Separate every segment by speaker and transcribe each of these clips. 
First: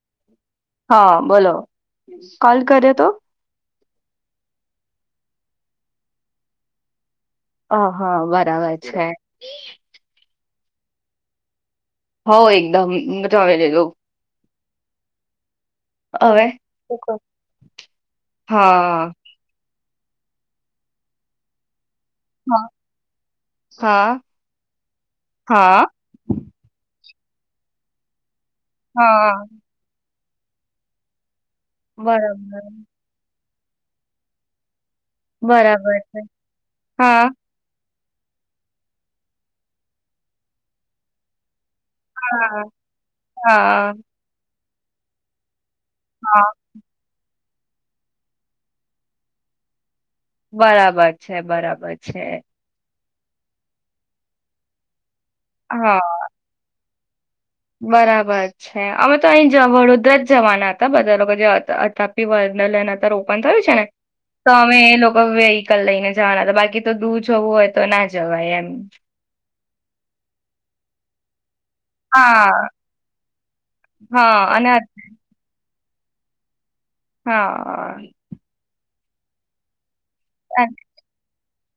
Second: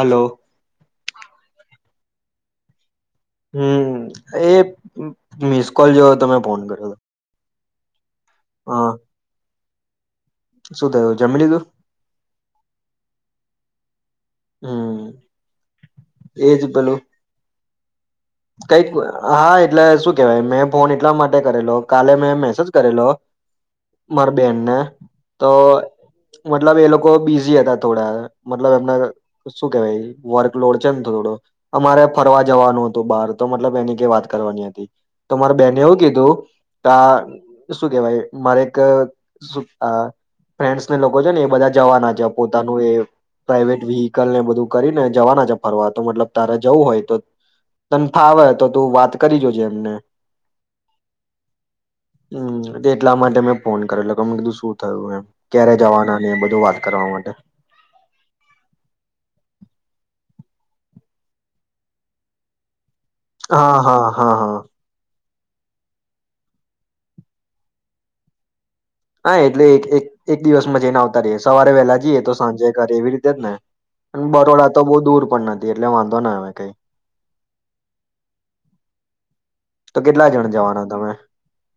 Speaker 1: Hello
Speaker 2: હા બોલો, call કર્યો હતો.
Speaker 1: હમ, એ મિસ કોલ જો. તમે ફોન કર્યો હતો.
Speaker 2: હા. હા, બરાબર
Speaker 1: હા
Speaker 2: છે.
Speaker 1: શું થયું, જમી લીધું?
Speaker 2: હો એકદમ જમી લીધું.
Speaker 1: હમ!
Speaker 2: હવે
Speaker 1: એજ
Speaker 2: હું
Speaker 1: પેલું
Speaker 2: કરું?
Speaker 1: કઈક હા એ. એટલે શું કેવાય? મેં ફોન એટલા માટે કરેલો. કાલે મેં
Speaker 2: હા
Speaker 1: મેસેજ કરેલો,
Speaker 2: હા
Speaker 1: મારા બેનને. તો મતલબ એ લોકો. બો બિઝી હતા થોડા. મતલબ એમને
Speaker 2: હા
Speaker 1: શું કેવાય? વર્કલોડ છે ને, થોડો. અમારે ફરવા
Speaker 2: બરાબર
Speaker 1: જવાનું. બહાર તો મતલબ, એની કે વાત કરવાની હતી. તો મારે બેને
Speaker 2: બરાબર
Speaker 1: એવું
Speaker 2: છે
Speaker 1: કીધું, તા
Speaker 2: હા
Speaker 1: શું કેવાય? મારે એક અ ફ્રેન્ડસને લોકો છે ને, એ બધા. જવાના છે.
Speaker 2: હા
Speaker 1: પોતાનું એ પ્રાઈવેટ
Speaker 2: હા
Speaker 1: વેહિકલ ને બધું કરીને જવાના જ ફરવા તો મતલબ
Speaker 2: હા
Speaker 1: તારે જવું હોય તો તને ફાવે તો તું વાત કરી જોજે એમને.
Speaker 2: બરાબર છે, બરાબર છે.
Speaker 1: હમ એટલા માટે મેં ફોન કરેલો કે મેં કીધું શું થયું, એમ. ક્યારે
Speaker 2: હા
Speaker 1: જવાના ને એ બધું વાત કરવા માટે
Speaker 2: બરાબર છે અમે તો અહીં જ વડોદરા જ જવાના હતા બધા લોકો જે અત અતાપી વર્ડલેન્ડ હ ઓપન થયું છે
Speaker 1: હા
Speaker 2: ને
Speaker 1: હા હા
Speaker 2: તો
Speaker 1: હા
Speaker 2: અમે એ લોકો [unintelligible] હીકલ લઈને જવાના હતા બાકી તો દૂર જવું હોય તો ના જવાય એમ.
Speaker 1: હા એટલે એક એક એક દિવસમાં જઈને આવતા રઈએ શ સવારે વહેલા જઈએ તો
Speaker 2: હા
Speaker 1: સાંજે કરે એવી રીતે જ ને?
Speaker 2: હા
Speaker 1: બરોડા
Speaker 2: અને
Speaker 1: તો બહુ દૂર પણ ન થી એટલે વાંધો ના આવે કઈ.
Speaker 2: હા.
Speaker 1: તો કેટલા જણ જવાના તમે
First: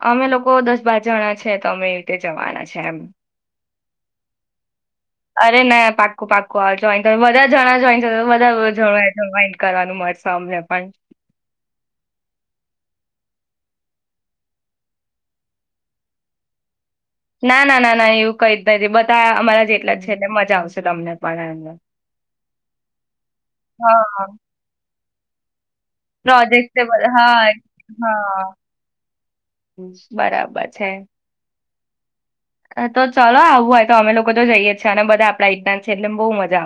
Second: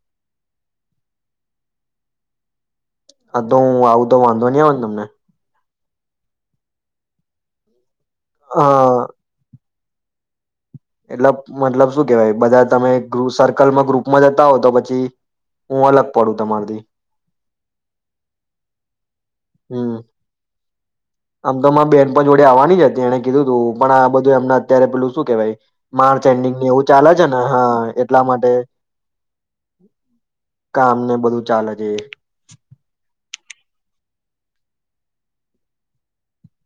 Speaker 2: અમે લોકો દસ બાર જણા છે તો અમે તે જવાના છે એમ.
Speaker 1: હા તો હું આવું તો વાંધો નઈ આવે ને તમને?
Speaker 2: કુ પાકું આવજો અહીં બધા જણા જોઈન વધાર
Speaker 1: હા
Speaker 2: જવાય જવાય કરવાનું મળશે અમને પણ.
Speaker 1: એટલે મતલબ શું કેવાય બધા તમે એક ગૃપ સર કલમાં ગ્રુપમાં જતા હોવ તો પછી હું અલગ પડું તમારથી.
Speaker 2: ના ના ના ના એવું કઈ જ નથી બ
Speaker 1: હમ્મ, આમ
Speaker 2: પણ
Speaker 1: તો
Speaker 2: એમ.
Speaker 1: અમાર બેન પણ જોડે આવવાની જ હતી એને કીધું તું પણ આ
Speaker 2: હા
Speaker 1: બધું એમને અત્યારે પેલું શું કેવાઈ માર્ચ એન્ડિંગ ની
Speaker 2: પ્રોજેક્ટ
Speaker 1: એવું ચાલે
Speaker 2: બધા
Speaker 1: છે ને હા એટલા
Speaker 2: હા
Speaker 1: માટે કામ ને બધું ચાલે છ. હમ્મ.
Speaker 2: એતો છ ચાલો આવવું હોય તો અમે લોકો તો જઈએ જ છીએ અને બધા આપણા એજના જ છે એટલે મ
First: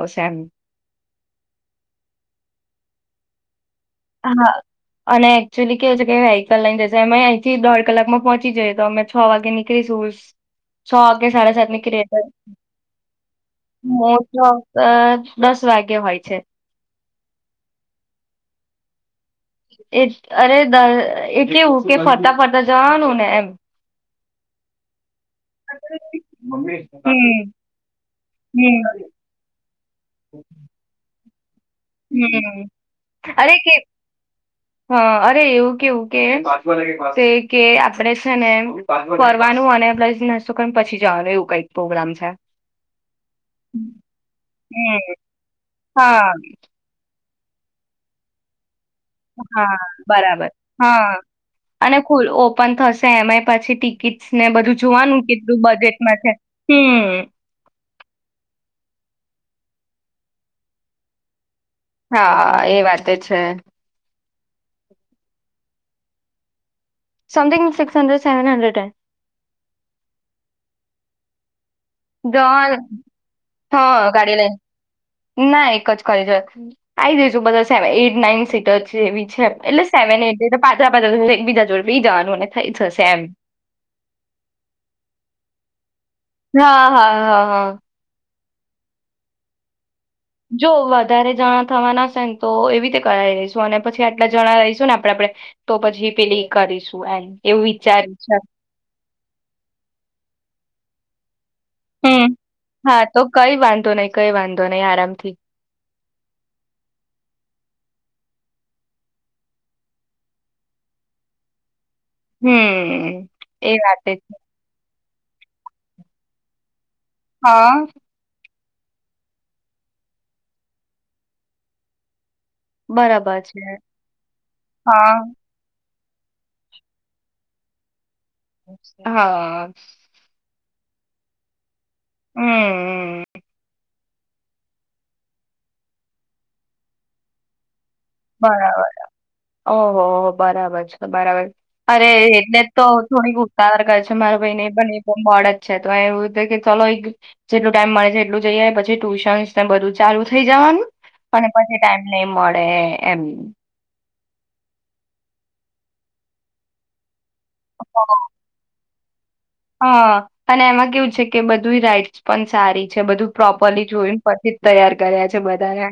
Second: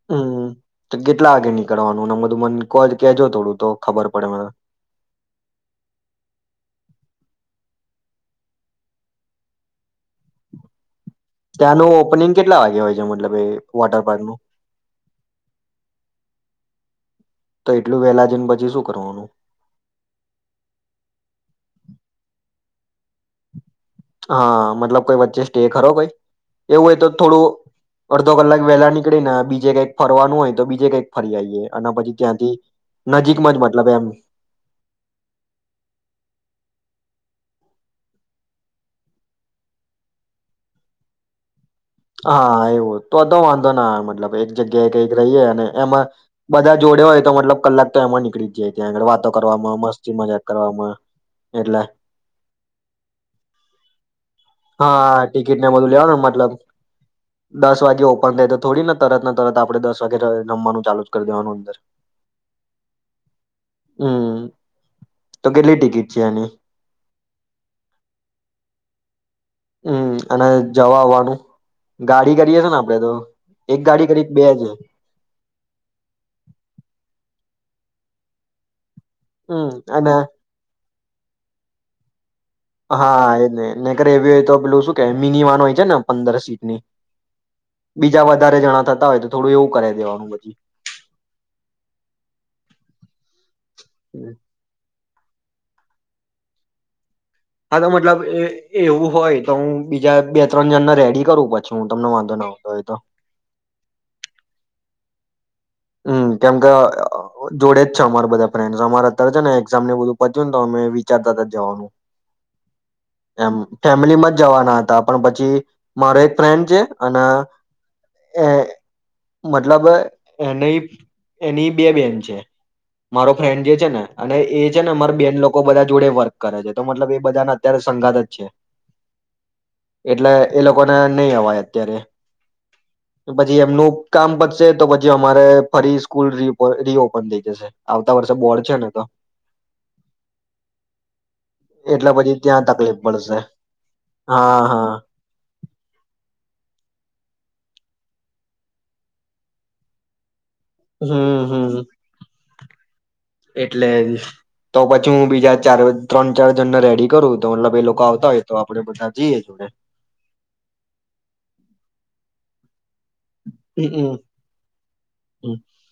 Speaker 1: હમ્મ, તો કેટલા વાગે નીકળવાનું ને આમ બધું મને કો કેજો થોડું. તો ખબર પડે મને
Speaker 2: હા અને એકચુઅલી કેવું છે કે વેહિકલ લઈને જશે એમેય અહીંથી દોઢ કલાકમાં પહોંચી જઈએ તો અમે છ વાગે નીકળીશું. છ કે સાડા સાત
Speaker 1: ત્યાંનું
Speaker 2: નીકળીએ તો
Speaker 1: ઓપનિંગ કેટલા વાગે હોય છે મતલબ એ વોટરપાર્કનું
Speaker 2: મોસ્ટ ઓફ દસ વાગે હોય છે.
Speaker 1: તો એટલું વેહલા જેઈન પછી શું? કરવાનું.
Speaker 2: અરે એ કેવું કે ફરતા ફરતા જવાનું ને એમ
Speaker 1: હા મતલબ કોઈ વચ્ચે સ્ટે ખરોો કોઈ એવું હોય તો
Speaker 2: હમ
Speaker 1: થોડું અડધો કલાક
Speaker 2: હમ
Speaker 1: વહેલા નીકળી ને બીજે કઈક ફરવાનું હોય તો બીજે કઈક ફરીયઈએ
Speaker 2: હમ અરે કે
Speaker 1: મતલબ એમ
Speaker 2: હા અરે એવું કેવું કેમ કે આપડે છે ને ફરવાનું અને આપડે નાસ્તો કરીને પછી જવાનું એવું કઈ
Speaker 1: હા એવું તો તો વાંધો ના મતલબ એક જગ્યાએ
Speaker 2: હમ
Speaker 1: કઈ રહીએ અને એમાં
Speaker 2: હા
Speaker 1: બધા જોડયો હોય. તો મતલબ કલાક તો એમાં નીકળી જાય. ત્યાં આગળ વાતો
Speaker 2: હા
Speaker 1: કરવામાં મસ્તી મજાક
Speaker 2: બરાબર
Speaker 1: કરવામાં
Speaker 2: હા
Speaker 1: એટલે
Speaker 2: અને ખુ ઓપન થશે એમાંય પછી ટિકિટસને બધું
Speaker 1: હા
Speaker 2: જોવાનું
Speaker 1: ટિકિટ
Speaker 2: કેટલું
Speaker 1: ને બધું
Speaker 2: બજેટમાં
Speaker 1: લેવાનું
Speaker 2: છે
Speaker 1: મતલબ
Speaker 2: હ.
Speaker 1: દસ વાગે ઓપન થાય તો થોડી નથી. તરત ના તરત આપડે દસ વાગેરે જમવાનું ચાલુ જ કરી દેવાનું અંદર
Speaker 2: હા એ વાતે છે.
Speaker 1: ઘિરજાની
Speaker 2: something six hundred seven hundred
Speaker 1: હમ અને જવા આવવાનું ગાડી કરીએ છે ને આપડે તો
Speaker 2: હ
Speaker 1: એક કરી
Speaker 2: ગાડી
Speaker 1: બે છે
Speaker 2: લઈને ના એક જ કરી જો આય જઈશું બધા. સેવન એટ નાઇન સિટર એવી છે
Speaker 1: હમ
Speaker 2: એટલે
Speaker 1: અને
Speaker 2: સેવન એટ [unintelligible] એક બીજા જોડ બી જવાનુંને
Speaker 1: હા એ નને નકર એવી હોય તો પેલું શું કે મિની વાન હોય છે મ
Speaker 2: હા હા હા હા
Speaker 1: બીજા વધારે જણા થતા હોય તો થોડું એવું કર દેવાનું. પછી
Speaker 2: જો વધારે જણા થવાના હશે ને તો એવી રીતે કરાવી રઈશું અને પછી આટલા જણા રઈશું ને આપ આપડે તો પછી પેલી કરીશું એમ એવું
Speaker 1: હા તો
Speaker 2: વિચાર્યું
Speaker 1: મતલબ
Speaker 2: છે
Speaker 1: એવું હોય તો હું બીજા બે ત્રણ જ્ણને રેડી કરું પડ
Speaker 2: હમ હા તો કઈ વાંધો નહી કઈ વાંધો ધો નઈ આરામથી.
Speaker 1: હમ કેમકે જોડે જ છે અમારા બધા ફ્રેન્ડ અમારા અત્યારે છે ને એઝામ ને બધું પત્યું ને તો અમે વિચારતા હતા જવાનું.
Speaker 2: હમ
Speaker 1: એમ
Speaker 2: એ વાતે છે
Speaker 1: ફેમિલીમાં જ જવાના હતા. પણ પછી મારો એક ફ્રેન્ડ છે અને
Speaker 2: હા
Speaker 1: એ મતલબ એની એની બે બેન છે. મારો ફ્રેન્ડ જે છે ને અને એ છે ને મારે
Speaker 2: હા
Speaker 1: બેન લોકો બધા જોડે વર્ક કરે છે, તો મતલબ એ બધાને અત્યારે સઘાત જ છે
Speaker 2: હા
Speaker 1: કોને નહી અવા અત્યારે
Speaker 2: હમ
Speaker 1: પછી એમનું કામ પતશે તો જે અમારે ફરી સ્કૂલ રીઓપન થઈ જશે, આવતા વર્ષે બોર્ડ છે
Speaker 2: બરાબર
Speaker 1: ને તો
Speaker 2: ઓહો હો બરાબર છે બરાબર અરે
Speaker 1: પછી
Speaker 2: એટલે જ
Speaker 1: ત્યાં
Speaker 2: તો
Speaker 1: તકલીફ પડશે
Speaker 2: થોડીક ઉતાર કર છે મારા ભાઈને
Speaker 1: હા
Speaker 2: પણ
Speaker 1: હા
Speaker 2: એ મળ જ છે, તો એવું કે ચલો એક જેટલું ટાઈમ મળે છે એટલું જઈએાય પછી ટ્યુશનસ ને બધું ચાલુ, થઈ જવાનું
Speaker 1: હમ
Speaker 2: અને પછી
Speaker 1: હમ
Speaker 2: ટાઈમ નઈ મળે [unintelligible]
Speaker 1: એટલે તો પછી હું બીજા ચાર ત્રણ ચાર જણને રેડી કરું, તો બે લોકો આવતા હોય તો આપે બધા જઈએ જોડે
Speaker 2: હ અને એમાં કેવું છે કે બધું રાઈટ પનચારી
Speaker 1: હમમ
Speaker 2: કર્યા છે બધાને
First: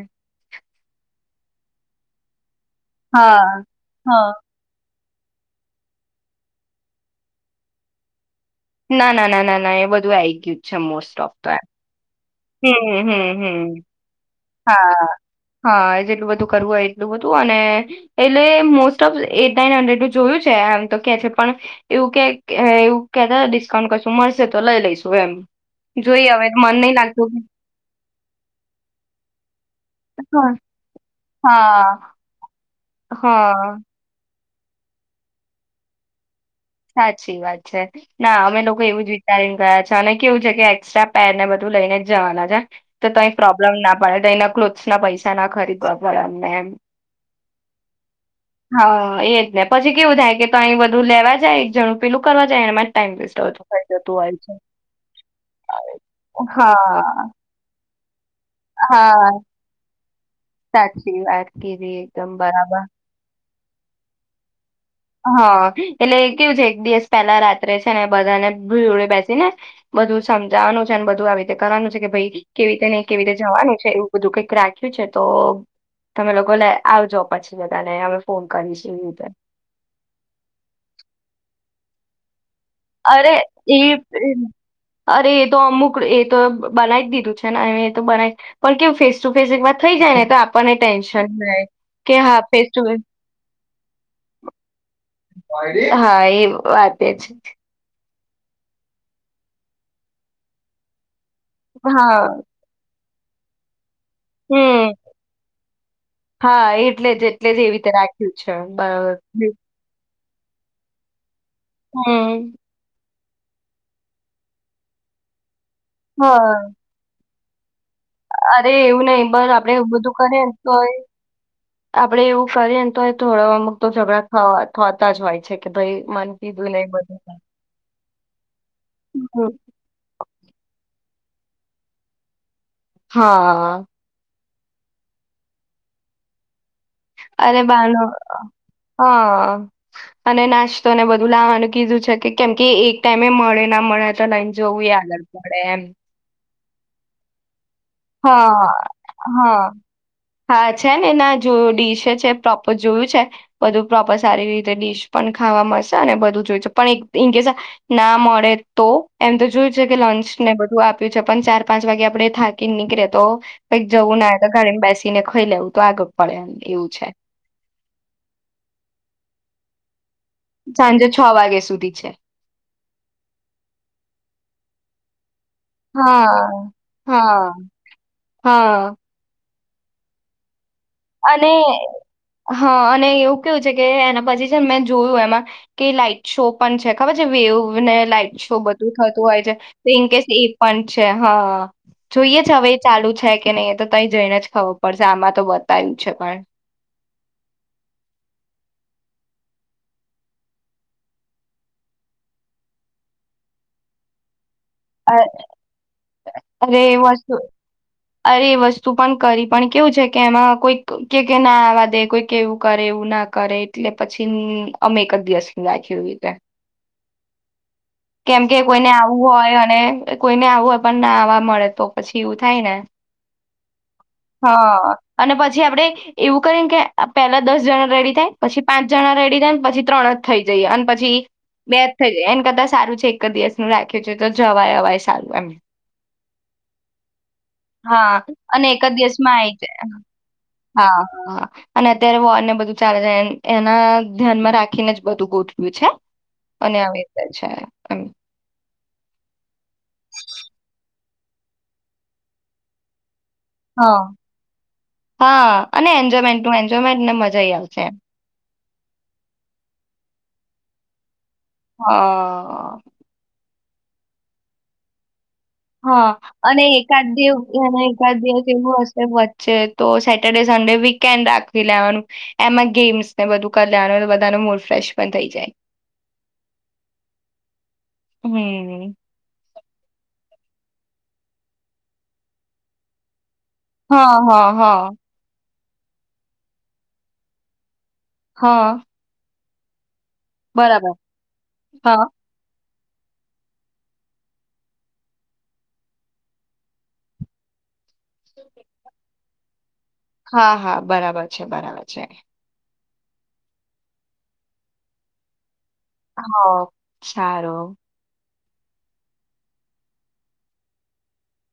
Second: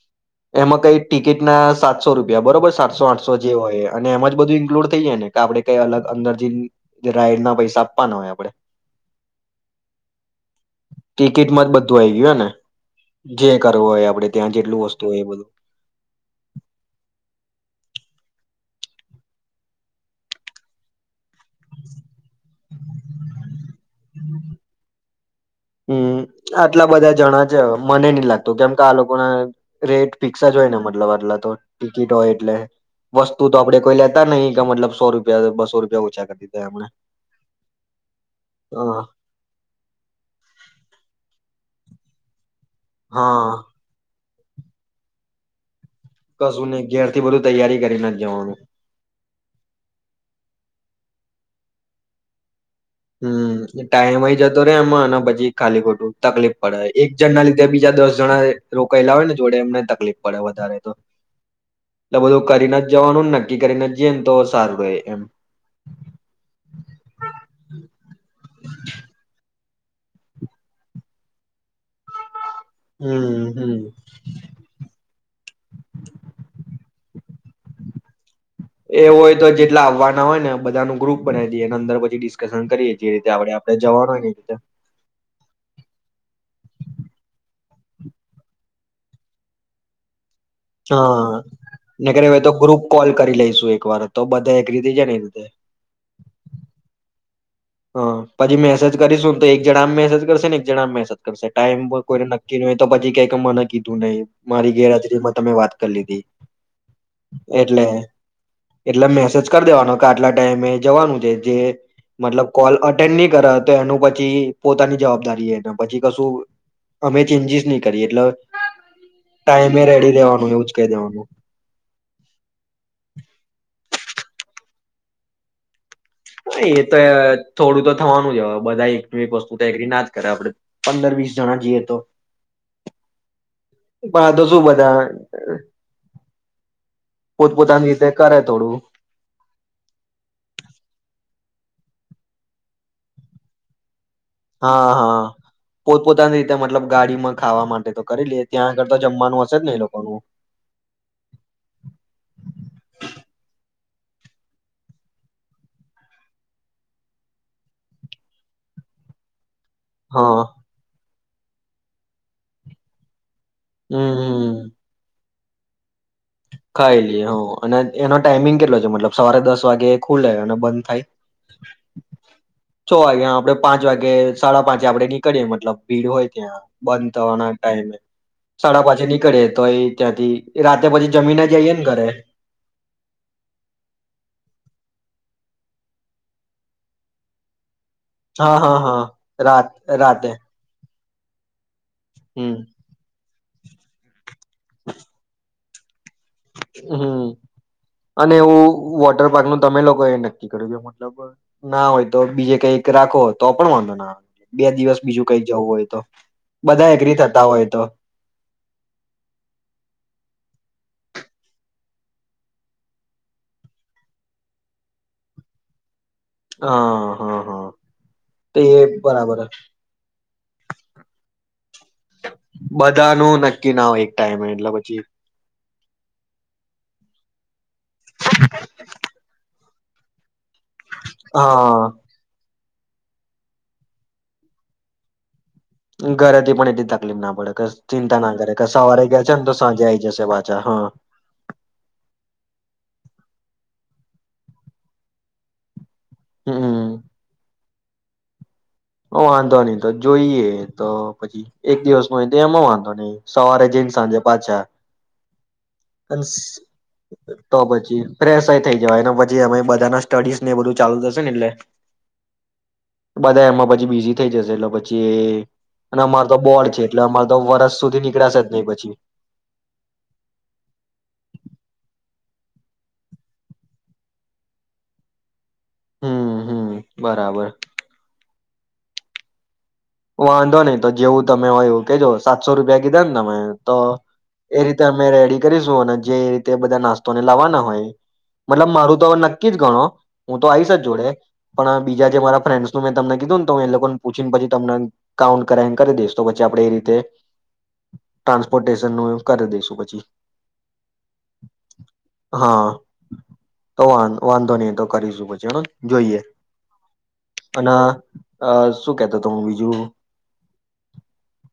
Speaker 1: એમાં કઈ ટિકિટ ના સાતસો રૂપિયા બરોબર સાતસો આઠસો જે
Speaker 2: હા
Speaker 1: હોય, અને એમાં
Speaker 2: હા
Speaker 1: જ બધું ઈન્કલુડ થઈ જાય ને? આપડે કઈ અલગ અંદરજી રાઈડ ના પૈસા આપવાના હોય આપડે
Speaker 2: ના ના ના ના ના એ બધું આવી ગયું જ છે મોસ્ટ ઓફ તો એમ
Speaker 1: તુ આવી ગયોને
Speaker 2: હમ હમ
Speaker 1: જે
Speaker 2: હમ
Speaker 1: કરવું હોય આપડે ત્યાં જેટલું
Speaker 2: હા
Speaker 1: વસ્તુ હોય એ બધું
Speaker 2: હા જેટલું બધું કરવું હોય એટલું બધું અને એટલે મોસ્ટ ઓફ એટ નાઈન હંડ્રેડું જોયું છે, એમ તો કે છે. પણ એવું કે એવું કેતા કશું મળશે તો લઈ લઈશું એમ
Speaker 1: હમ
Speaker 2: જોઈ હવે મન
Speaker 1: આટલા
Speaker 2: નહી
Speaker 1: બધા
Speaker 2: લાગતું
Speaker 1: પણા રેટ
Speaker 2: કે-
Speaker 1: પિક્સા જો હોય ને મતલબ. પેલા તો
Speaker 2: હા
Speaker 1: ટિકિટ હોય એટલે વસ્તુ તો
Speaker 2: હા
Speaker 1: આપડે કોઈ લેતા નહી, ક મતલબ સો રૂપિયા બસો રૂપિયા ઓછા કરતી હતી
Speaker 2: સાચી વાત છે, ના અમે લોકો એવું
Speaker 1: હ
Speaker 2: જ વિચારીને ગયા છે, અને કેવું છે કે એક્સ્ટ્રા પેર ને બધા લઈને જાના જ તો તઈ
Speaker 1: હા
Speaker 2: પ્રોબ્લેમ ના પડે [unintelligible] ક્લોથસ ના પૈસા ના ખરી
Speaker 1: કશું નહી ઘેરથી બધું તૈયારી કરીને જ જવાનું
Speaker 2: [unintelligible] હા એ જ ને પછી કેવું થાય કે તો તઇ [unintelligible] લેવા જાય એક જણું પેલું કરવા જાય એનામાં
Speaker 1: હમ્મ ટાઈમય જતો રે એમાં અને પછી ખાલી
Speaker 2: હોય છે.
Speaker 1: ખોટું તકલીફ પડે એક
Speaker 2: હા
Speaker 1: જણ ના લીધે બીજા દસ જણા રોકેલા હોય
Speaker 2: હા
Speaker 1: ને જોડે એમને તકલીફ પડે વધારે તો
Speaker 2: સાચી વાત કીધી
Speaker 1: એટલે
Speaker 2: એકદમ
Speaker 1: બધું કરીને
Speaker 2: બરાબર
Speaker 1: જ જવાનું નક્કી કરીને જઈએ ને તો સારું રહે એમ
Speaker 2: હા એટલે કેવું છે એક દિવસ પેલા રાત્રે છે ને બધા ને [unintelligible] બેસી ને બધું સમજાવાનું છે અને બધું આવી રીતે કરવાનું છે કે ભાઈ કેવી રીતેને કેવી રીતે
Speaker 1: હમ હમ
Speaker 2: જવાનું છે એવું બધું કંઈક રાખ્યું છે. તો તમે લોકો લે આવજો પછી જતા ને
Speaker 1: એ હોય તો જેટલા આવવાના હોય ને બધા નું ગ્રુપ બનાવી અંદર પછી ડીશ
Speaker 2: અરે એ
Speaker 1: રીતે
Speaker 2: અરે એ તો અમુક એ તો બનાવી જ દીધું છે ને [unintelligible] પણ કેવું ફેસ ટુ ફેસ એક થઈ જાય ને તો આપ
Speaker 1: હા [unintelligible] તો
Speaker 2: face
Speaker 1: group
Speaker 2: to face
Speaker 1: call કરી લઈશું એક વાર તો બધા એગ્રી થઈ જાય ને એ રીતે
Speaker 2: હા એ વાતે છ
Speaker 1: હ પછી મેસેજ કરીશું તો એક જણા આમ મેસેજ કરશે ને એક જણા આમ મેસેજ ટાઈમ કોઈ કોઈને
Speaker 2: હા
Speaker 1: નક્કી ન હોય તો પછી કે [unintelligible] મારી
Speaker 2: હમ
Speaker 1: ગેરહાજરીમાં તમે વાત કરી લીધી
Speaker 2: હા એટલે જ જ એવી
Speaker 1: એટલે
Speaker 2: રીતે રાખ્યું છે
Speaker 1: એટલે
Speaker 2: બરાબર
Speaker 1: મેસેજ કરી દેવાનો આટલા ટાઈમે જવાનું છે જે
Speaker 2: હમ
Speaker 1: મતલબ અલ અટેન્ડ ની કર તો એનું પછી પોતાની જવાબદારી એ પછી કશું
Speaker 2: હા
Speaker 1: અમે ચેન્જીસ ની
Speaker 2: અરે એવું નઈ બર આપડે એવું
Speaker 1: રેડી
Speaker 2: બધું
Speaker 1: રહેવાનું
Speaker 2: કરીએને
Speaker 1: એવું જ કહી
Speaker 2: તોય
Speaker 1: દેવાનું.
Speaker 2: આપડે એવું કરીએને તોય થોડા વારમાં તો ઝઘડા થ થતા જ હોય છે કે ભાઈ મને
Speaker 1: નય
Speaker 2: કીધું
Speaker 1: એ
Speaker 2: નહીં
Speaker 1: તો
Speaker 2: બધું
Speaker 1: થોડું તો થવાનું જ અવા બધા [unintelligible] વસ્તુ
Speaker 2: હમ.
Speaker 1: તો એગ્રી ના જ કરે આપડે પંદર વીસ જણા જીએ તો
Speaker 2: હા. હા
Speaker 1: પણ આ તો શું બધા [unintelligible]
Speaker 2: અને
Speaker 1: પોતપોતાની
Speaker 2: બાનો
Speaker 1: રીતે કરે થોડું
Speaker 2: હા અને નાસ્તોને બધો... ું લાવવાનું કીધું છે કે કેમ કે એક ટાઈમે મળે ના મળે તો લઈને જોવું
Speaker 1: હા
Speaker 2: એ
Speaker 1: હા.
Speaker 2: આલળ પડે એમ
Speaker 1: પોતપોતાની મતલબ ગાડીમાં ખાવા માટે... તો કરી લઈએ ત્યાં
Speaker 2: હા
Speaker 1: આગળ તો જમવાનું હશે જ
Speaker 2: હા
Speaker 1: ને એ લોકોનું.
Speaker 2: હા છે ને એના જોયું ડીશે છે પ્રોપર જોયું છે બધું પ્રોપર સારી રીતે ડીશ પણ ખાવા મળશે અને બધું જોય છે પણ ઇન કેસ ના મળે તો એમ તો જોય જગ લોન્ચ
Speaker 1: હા
Speaker 2: ને બધું આપ... છે પણ ચાર પાંચ વાગે આપડે થા.... ન્ની કરિરે તો કઈક
Speaker 1: હમ
Speaker 2: જવું ના તો
Speaker 1: હમ.
Speaker 2: ગાડી બ બેસીને નલવું તો આગળ પડે એમ એવું
Speaker 1: ખાઈ
Speaker 2: છે.
Speaker 1: લઈએ હ અને એનો ટાઈમિંગ કેટલો છે મતલબ સવારે દસ વાગે ખુલે બંધ થાય
Speaker 2: સાંજે છ વાગ્યા સુધી છે.
Speaker 1: છ વાગ્યા આપે પાંચ વાગે સાડા પાંચ વાગે આપે ે મતલબ ભીડ
Speaker 2: હા
Speaker 1: હોય ત્યાં બંધ થવાના
Speaker 2: હા.
Speaker 1: ટાઈમે
Speaker 2: હા
Speaker 1: સાડા
Speaker 2: હા.
Speaker 1: પાછે નીકળે તોય ત્યાંથી રાતે.. પછી જમીને
Speaker 2: અને
Speaker 1: જઈએ ને ઘરે
Speaker 2: હા અને એવું કેવું છે કે એના પછી... મેં જોયું એમાં કે લાઈટ શો પણ છે ખબર છે વેવ ને લાઈટ શો
Speaker 1: હા હા
Speaker 2: બધું
Speaker 1: હા
Speaker 2: થતું હોય છે
Speaker 1: રાત
Speaker 2: તો ઇન કેસ
Speaker 1: રાતે
Speaker 2: એ પણ અચ્છા હા જોઈએ
Speaker 1: હમ
Speaker 2: જ હવે એ ચાલુ છે કે નહીં એ તો ત જઈને જ ખબર પડશે આમાં તો બ તં છે
Speaker 1: હમ અને હવું વોટર પાર્ક નું તમે લોકો એ નક્કી કર્યું કે મતલબ ના હોય તો બીજે કઈક રાખો હોય તો પણ વાંધો ના આવે બે દિવસ
Speaker 2: અ
Speaker 1: બીજું કઈ જવું હોય તો
Speaker 2: અરે
Speaker 1: બધા એગ્રી
Speaker 2: વસ્તુ
Speaker 1: થતા હોય તો
Speaker 2: અરે એ વસ્તુ પણ કરી પણ કેવું છે કે એમાં કોઈ... કે કે ના આવા દે કોઈ કે એવું કરે એવું ના કરે એટલે પછી અમે એક જ દિવસ રાખેવી
Speaker 1: હા હા હા
Speaker 2: કેમ કે
Speaker 1: તો એ
Speaker 2: કોઈને આવું
Speaker 1: બરાબર હ
Speaker 2: હોય કોઈને આવું પણ ના આવવા મળે તો પછી એવું થાય ને
Speaker 1: બધાનું નક્કી ના હોય એક ટાઈમે એટલે
Speaker 2: હા
Speaker 1: પછી
Speaker 2: અને પછી આપડે એવું કરી કે પેલા દસ જણા રેડી થાય પછી પાંચ જણા રેડી થાય ને પછી ત્રણ.. થઈ જઈએ અને પછી બે
Speaker 1: હા
Speaker 2: જ થઈ જાય એને કરતા.. સારું છે એક જ દિવસ નું રાખ્યું છે તો જવાય અવાય સારું એમ
Speaker 1: ઘરેથી પણ એટલી તકલીફ ના પડે કશ ચિંતા
Speaker 2: હા
Speaker 1: ના કરે કે
Speaker 2: અને એક જ
Speaker 1: સવારે ગયા છે
Speaker 2: દિવસમાં
Speaker 1: ને તો સાંજે આઈ
Speaker 2: જાય
Speaker 1: જશે પાછા હા.
Speaker 2: હા અને અત્યારે વોર ને બધું ચાલે છે એન- એના ધ્યાનમાં રાખીને જ બધું ગોઠવ્યું છે. અને
Speaker 1: હમ
Speaker 2: આવી રીતે છે. એમ.
Speaker 1: હ વાંધો નહીં તો જોઈએ તો પછી એક દિવસમાં હોય તો એમાં વાંધો નહીં સવારે જઈને
Speaker 2: હા
Speaker 1: સાંજે પાછા
Speaker 2: હા અને
Speaker 1: અન
Speaker 2: એન્જોયમેન્ટનું એન્જોયમેન્ટને મજાઈ
Speaker 1: તો
Speaker 2: આવશે એમ
Speaker 1: પછી ફ્રૈશ એય થઈ જવાય એના પછી એમેય બધાના સ્ટડીઝ ને એ બધું ચાલુ થશ શે ને એટલે
Speaker 2: હા
Speaker 1: બધા એમાં પ છી બીઝી થઈ જશે એટલે પછી એ
Speaker 2: હા અને એકાદ દિવ
Speaker 1: વરસ
Speaker 2: અને
Speaker 1: સુધી
Speaker 2: એકાદ દિવ
Speaker 1: નીકળાશે જ નહી
Speaker 2: એવું
Speaker 1: પછી
Speaker 2: હશે વચ્ચે તો સેટર ડે સન્ડે વીકેન્ડ રાખી લેવાનું. એમાં ગેમ્સ ને બધું કર લેવાનું બધાનો મૂડ ફ્રેશ પણ થઈ જાય.
Speaker 1: હમ્મ હમ્મ બરાબર.
Speaker 2: [unintelligible]
Speaker 1: વાંધો નહીં તો જેવું તમે હોય એવું કેજો સાતસો રૂપિયા કીધા ન તમે? તો
Speaker 2: હ હ
Speaker 1: એ
Speaker 2: હ.
Speaker 1: રીતે અમે રેડી કરીશું અને જે રીતે બધા નાસ્તોને લાવવાના હોય મતલબ
Speaker 2: હા
Speaker 1: મારું તો હવે નક્ ક્કી જ ગણો. હું તો આઈશ જ
Speaker 2: બરાબર
Speaker 1: જોડે પણ
Speaker 2: હા
Speaker 1: બીજા જે મારા ફ્રેન્ડ્સ તો મેં તમને કીધું ને તો એ લોકોને પૂછીને પછી તમને કાઉન્ટ કરાઈને કરી દઈશ તો પછી આપડે એ રીતે ટ્રાન્સપોર્ટેશનનું કરી દેશું પ
Speaker 2: હા હા બરાબર છે બરાબર છે.
Speaker 1: હા તો વા વાંધો નહી તો કરીશું પછી હન જોઈએ
Speaker 2: હા
Speaker 1: અન
Speaker 2: સારું
Speaker 1: અ શું કેતો તો હું બીજું,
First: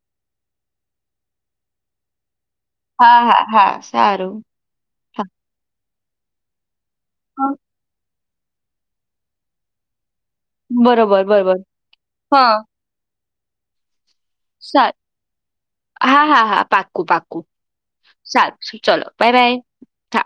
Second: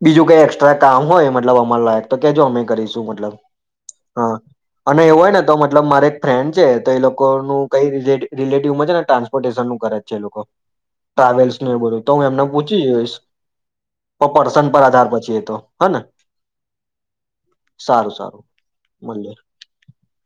Speaker 1: બીજું કઈ એક્સ્ટ્રા કામ હોય મતલબ અમાર લાયક તો કેજો અમે કરીશું
Speaker 2: હા
Speaker 1: મતલબ
Speaker 2: હા હા
Speaker 1: હા
Speaker 2: સારું
Speaker 1: અને એવું
Speaker 2: હા
Speaker 1: હોય ને તો મતલબ મારે ફ્રેન્ડ છે તો એ
Speaker 2: હા,
Speaker 1: લોકોનું કઈ રી [unintelligible] રિલેટીવમાં છે ને ટાન્સપોર્ટેશનનું કરે છે એ લોકો
Speaker 2: બરોબર
Speaker 1: ટ્રાવેલ્સ
Speaker 2: બરોબર
Speaker 1: ને એવું બધું તો હું એમને પૂ જોઈશ. પર પર્સન પર
Speaker 2: સા
Speaker 1: આધાર પછી એ તો હ ને
Speaker 2: હા હા હા પાકું-પાકું સારું ચલો
Speaker 1: મળીએ
Speaker 2: બાય-બાય હા.